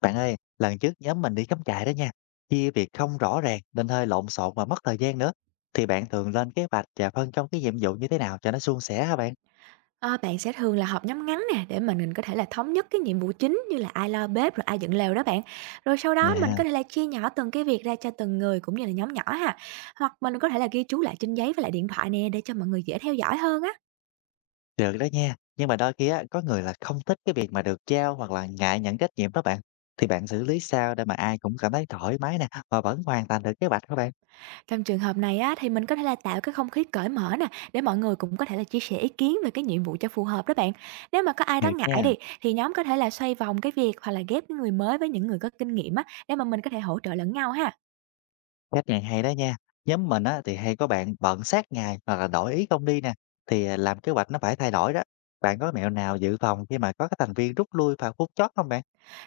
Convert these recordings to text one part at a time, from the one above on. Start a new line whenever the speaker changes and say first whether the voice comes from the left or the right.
left: Bạn ơi, lần trước nhóm mình đi cắm trại đó nha, chia việc không rõ ràng nên hơi lộn xộn và mất thời gian nữa. Thì bạn thường lên kế hoạch và phân công cái nhiệm vụ như thế nào cho nó suôn sẻ hả bạn?
right: Ờ, Bạn sẽ thường là họp nhóm ngắn nè để mà mình có thể là thống nhất cái nhiệm vụ chính, như là ai lo bếp rồi ai dựng lều đó bạn. Rồi sau
left: Dạ,
right: đó mình có thể là chia nhỏ từng cái việc ra cho từng người cũng như là nhóm nhỏ ha. Hoặc mình có thể là ghi chú lại trên giấy và lại điện thoại nè, để cho mọi người dễ theo dõi hơn á.
left: được đó nha. Nhưng mà đôi khi á, có người là không thích cái việc mà được trao hoặc là ngại nhận trách nhiệm đó bạn. Thì bạn xử lý sao để mà ai cũng cảm thấy thoải mái nè và vẫn hoàn thành được kế hoạch các bạn?
right: Trong trường hợp này á, thì mình có thể là tạo cái không khí cởi mở nè để mọi người cũng có thể là chia sẻ ý kiến về cái nhiệm vụ cho phù hợp đó bạn. Nếu mà có ai đó
left: Được
right: ngại
left: nha.
right: đi thì nhóm có thể là xoay vòng cái việc, hoặc là ghép cái người mới với những người có kinh nghiệm á, để mà mình có thể hỗ trợ lẫn nhau ha.
left: Cách này hay đó nha. Nhóm mình á, thì hay có bạn bận sát ngày hoặc là đổi ý không đi nè. Thì làm kế hoạch nó phải thay đổi đó. Bạn có mẹo nào dự phòng khi mà có cái thành viên rút lui vào phút chót không bạn?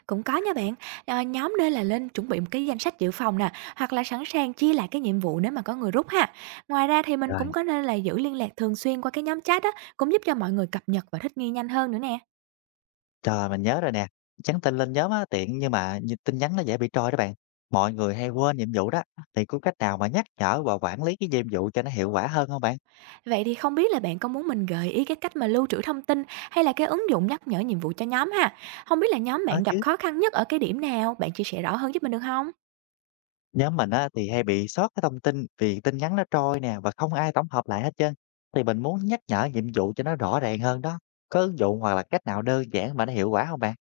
right: Cũng có nha bạn, nhóm nên là lên chuẩn bị một cái danh sách dự phòng nè, hoặc là sẵn sàng chia lại cái nhiệm vụ nếu mà có người rút ha. Ngoài ra thì mình
left: Rồi.
right: cũng có nên là giữ liên lạc thường xuyên qua cái nhóm chat á, cũng giúp cho mọi người cập nhật và thích nghi nhanh hơn nữa nè.
left: Trời, mình nhớ rồi nè. Nhắn tin lên nhóm á, tiện nhưng mà nhìn tin nhắn nó dễ bị trôi đó bạn. Mọi người hay quên nhiệm vụ đó. Thì có cách nào mà nhắc nhở và quản lý cái nhiệm vụ cho nó hiệu quả hơn không bạn?
right: Vậy thì không biết là bạn có muốn mình gợi ý cái cách mà lưu trữ thông tin, hay là cái ứng dụng nhắc nhở nhiệm vụ cho nhóm ha? Không biết là nhóm
left: Có
right: bạn gặp
left: chứ.
right: khó khăn nhất ở cái điểm nào, bạn chia sẻ rõ hơn giúp mình được không?
left: Nhóm mình á, thì hay bị sót cái thông tin vì tin nhắn nó trôi nè và không ai tổng hợp lại hết trơn. Thì mình muốn nhắc nhở nhiệm vụ cho nó rõ ràng hơn đó. Có ứng dụng hoặc là cách nào đơn giản mà nó hiệu quả không bạn?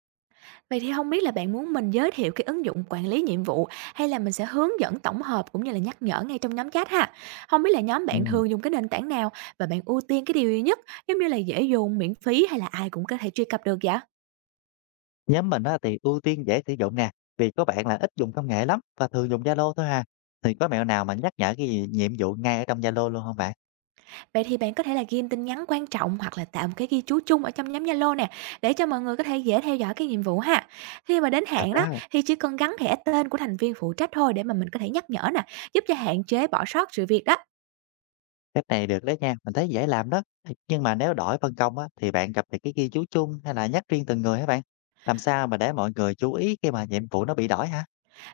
right: Vậy thì không biết là bạn muốn mình giới thiệu cái ứng dụng quản lý nhiệm vụ, hay là mình sẽ hướng dẫn tổng hợp cũng như là nhắc nhở ngay trong nhóm chat ha? Không biết là nhóm bạn
left: Ừ.
right: thường dùng cái nền tảng nào và bạn ưu tiên cái điều gì nhất, giống như là dễ dùng, miễn phí, hay là ai cũng có thể truy cập được vậy?
left: Nhóm mình á, thì ưu tiên dễ sử dụng nè vì có bạn là ít dùng công nghệ lắm và thường dùng Zalo thôi ha. Thì có mẹo nào mà nhắc nhở nhiệm vụ ngay ở trong Zalo luôn không bạn?
right: Vậy thì bạn có thể là ghim tin nhắn quan trọng, hoặc là tạo một cái ghi chú chung ở trong nhóm Zalo nè, để cho mọi người có thể dễ theo dõi cái nhiệm vụ ha. Khi mà đến
left: Được
right: hạn đó
left: đó.
right: thì chỉ cần gắn thẻ tên của thành viên phụ trách thôi, để mà mình có thể nhắc nhở nè, giúp cho hạn chế bỏ sót sự việc đó.
left: Cách này được đấy nha, mình thấy dễ làm đó. Nhưng mà nếu đổi phân công á, thì bạn cập nhật cái ghi chú chung hay là nhắc riêng từng người hả bạn? Làm sao mà để mọi người chú ý khi mà nhiệm vụ nó bị đổi hả?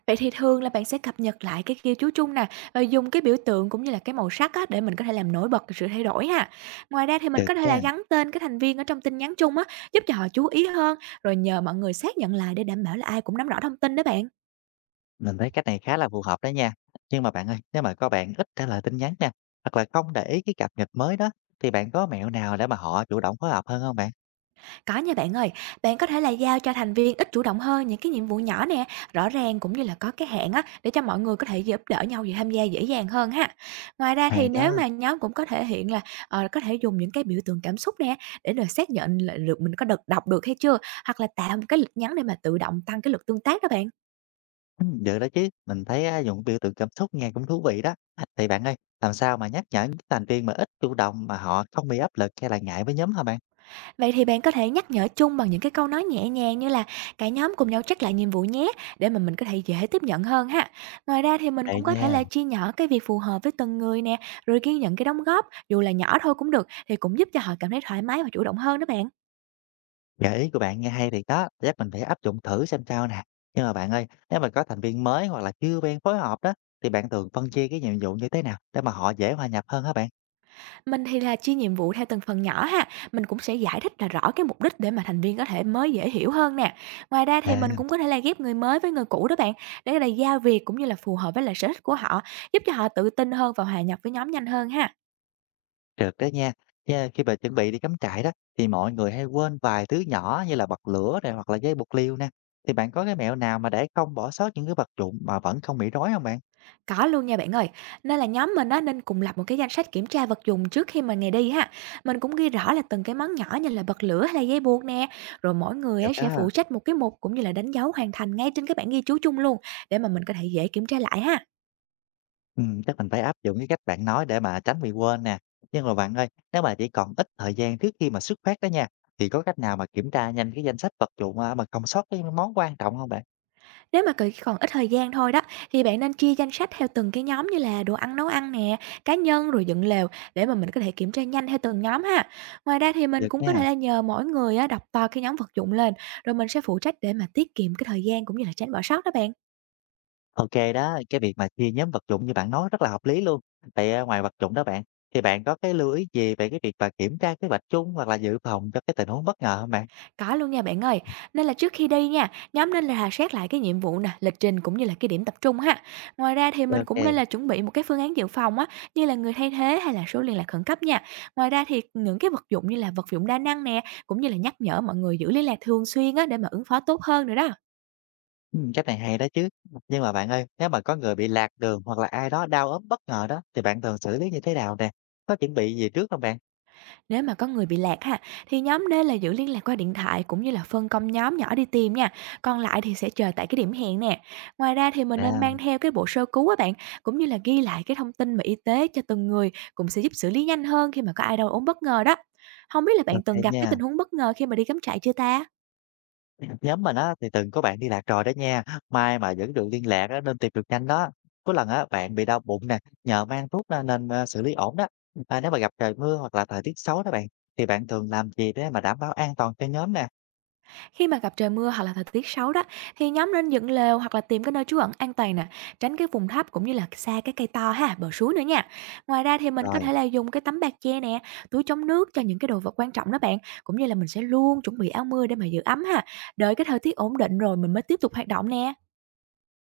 right: Vậy thì thường là bạn sẽ cập nhật lại cái ghi chú chung nè, và dùng cái biểu tượng cũng như là cái màu sắc á, để mình có thể làm nổi bật cái sự thay đổi ha. Ngoài ra thì mình
left: Được
right: có thể là
left: nha,
right: gắn tên cái thành viên ở trong tin nhắn chung á, giúp cho họ chú ý hơn, rồi nhờ mọi người xác nhận lại để đảm bảo là ai cũng nắm rõ thông tin đó bạn.
left: mình thấy cách này khá là phù hợp đó nha. Nhưng mà bạn ơi, nếu mà có bạn ít trả lời tin nhắn nha, hoặc là không để ý cái cập nhật mới đó, thì bạn có mẹo nào để mà họ chủ động phối hợp hơn không bạn?
right: Có nha bạn ơi, bạn có thể là giao cho thành viên ít chủ động hơn những cái nhiệm vụ nhỏ nè, rõ ràng cũng như là có cái hạn á, để cho mọi người có thể giúp đỡ nhau và tham gia dễ dàng hơn ha. Ngoài ra thì
left: Hay
right: nếu
left: đó.
right: mà nhóm cũng có thể hiện là có thể dùng những cái biểu tượng cảm xúc nè để được xác nhận là được mình có được đọc được hay chưa, hoặc là tạo một cái lịch nhắn để mà tự động tăng cái lực tương tác đó bạn.
left: Được đó chứ, mình thấy á, dùng biểu tượng cảm xúc nghe cũng thú vị đó. Thì bạn ơi, làm sao mà nhắc nhở những thành viên mà ít chủ động mà họ không bị áp lực hay là ngại với nhóm hả bạn?
right: Vậy thì bạn có thể nhắc nhở chung bằng những cái câu nói nhẹ nhàng, như là cả nhóm cùng nhau check lại nhiệm vụ nhé, để mà mình có thể dễ tiếp nhận hơn ha. Ngoài ra thì mình
left: Hay
right: cũng có thể là
left: nha.
right: chia nhỏ cái việc phù hợp với từng người nè, rồi ghi nhận cái đóng góp, dù là nhỏ thôi cũng được, thì cũng giúp cho họ cảm thấy thoải mái và chủ động hơn đó bạn.
left: Gợi ý của bạn nghe hay thì đó, chắc mình phải áp dụng thử xem sao nè. Nhưng mà bạn ơi, nếu mà có thành viên mới hoặc là chưa quen phối hợp đó, thì bạn thường phân chia cái nhiệm vụ như thế nào để mà họ dễ hòa nhập hơn hả bạn?
right: Mình thì là chia nhiệm vụ theo từng phần nhỏ ha, mình cũng sẽ giải thích là rõ cái mục đích để mà thành viên có thể mới dễ hiểu hơn nè. Ngoài ra thì mình
left: À,
right: cũng có thể là ghép người mới với người cũ đó bạn, để là giao việc cũng như là phù hợp với lại sở thích của họ, giúp cho họ tự tin hơn và hòa nhập với nhóm nhanh hơn ha.
left: được đó nha. Nha, khi mà chuẩn bị đi cắm trại đó, thì mọi người hay quên vài thứ nhỏ như là bật lửa này hoặc là dây buộc liêu nè. Thì bạn có cái mẹo nào mà để không bỏ sót những cái vật dụng mà vẫn không bị rối không bạn?
right: Có luôn nha bạn ơi. Nên là nhóm mình á nên cùng lập một cái danh sách kiểm tra vật dụng trước khi mà ngày đi ha. Mình cũng ghi rõ là từng cái món nhỏ như là bật lửa hay là dây buộc nè, rồi mỗi người
left: Được
right: á sẽ
left: đó.
right: phụ trách một cái mục cũng như là đánh dấu hoàn thành ngay trên cái bảng ghi chú chung luôn, để mà mình có thể dễ kiểm tra lại ha.
left: Chắc mình phải áp dụng cái cách bạn nói để mà tránh bị quên nè. Nhưng mà bạn ơi, nếu mà chỉ còn ít thời gian trước khi mà xuất phát đó nha, thì có cách nào mà kiểm tra nhanh cái danh sách vật dụng, mà không sót cái món quan trọng không bạn?
right: Nếu mà cì còn ít thời gian thôi đó, thì bạn nên chia danh sách theo từng cái nhóm như là đồ ăn, nấu ăn nè, cá nhân, rồi dựng lều, để mà mình có thể kiểm tra nhanh theo từng nhóm ha. Ngoài ra thì mình
left: Được
right: cũng có
left: nha.
right: thể là nhờ mỗi người á đọc to cái nhóm vật dụng lên, rồi mình sẽ phụ trách, để mà tiết kiệm cái thời gian cũng như là tránh bỏ sót đó bạn.
left: OK đó, cái việc mà chia nhóm vật dụng như bạn nói rất là hợp lý luôn. Vậy, ngoài vật dụng đó bạn, thì bạn có cái lưu ý gì về cái việc mà kiểm tra kế hoạch chung hoặc là dự phòng cho cái tình huống bất ngờ không bạn?
right: Có luôn nha bạn ơi. Nên là trước khi đi nha, nhóm nên là rà soát lại cái nhiệm vụ nè, lịch trình cũng như là cái điểm tập trung ha. Ngoài ra thì mình cũng
left: OK.
right: nên là chuẩn bị một cái phương án dự phòng á, như là người thay thế hay là số liên lạc khẩn cấp nha. Ngoài ra thì những cái vật dụng như là vật dụng đa năng nè, cũng như là nhắc nhở mọi người giữ liên lạc thường xuyên á, để mà ứng phó tốt hơn nữa đó.
left: Cách này hay đó chứ. Nhưng mà bạn ơi, nếu mà có người bị lạc đường hoặc là ai đó đau ốm bất ngờ đó, thì bạn thường xử lý như thế nào nè? Có chuẩn bị gì trước không bạn?
right: Nếu mà có người bị lạc ha, thì nhóm nên là giữ liên lạc qua điện thoại cũng như là phân công nhóm nhỏ đi tìm nha. Còn lại thì sẽ chờ tại cái điểm hẹn nè. Ngoài ra thì mình
left: À,
right: nên mang theo cái bộ sơ cứu á bạn, cũng như là ghi lại cái thông tin mà y tế cho từng người, cũng sẽ giúp xử lý nhanh hơn khi mà có ai đâu ốm bất ngờ đó. Không biết là
left: ô
right: bạn từng gặp cái tình
left: nha.
right: huống bất ngờ khi mà đi cắm trại chưa ta?
left: Nhóm mình á, thì từng có bạn đi lạc rồi đó nha, may mà vẫn được liên lạc á, nên tìm được nhanh đó. Có lần á, bạn bị đau bụng nè, nhờ mang thuốc nên nên, ơ, xử lý ổn đó. À, nếu mà gặp trời mưa hoặc là thời tiết xấu đó bạn, thì bạn thường làm gì để mà đảm bảo an toàn cho nhóm nè?
right: Khi mà gặp trời mưa hoặc là thời tiết xấu đó, thì nhóm nên dựng lều hoặc là tìm cái nơi trú ẩn an toàn nè, tránh cái vùng thấp cũng như là xa cái cây to ha, bờ suối nữa nha. Ngoài ra thì mình có
left: Rồi.
right: thể là dùng cái tấm bạc che nè, túi chống nước cho những cái đồ vật quan trọng đó bạn, cũng như là mình sẽ luôn chuẩn bị áo mưa để mà giữ ấm ha. Đợi cái thời tiết ổn định rồi mình mới tiếp tục hoạt động nè.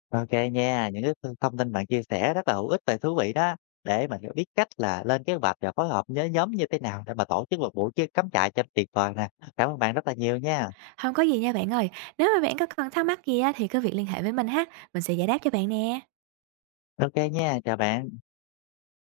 left: OK nha, những cái thông tin bạn chia sẻ rất là hữu ích và thú vị đó, để mình biết cách là lên kế hoạch và phối hợp với nhóm như thế nào để mà tổ chức một buổi chơi cắm trại cho tuyệt vời nè. Cảm ơn bạn rất là nhiều nha.
right: Không có gì nha bạn ơi, nếu mà bạn có còn thắc mắc gì á, thì cứ việc liên hệ với mình ha, mình sẽ giải đáp cho bạn nè.
left: OK nha, chào bạn.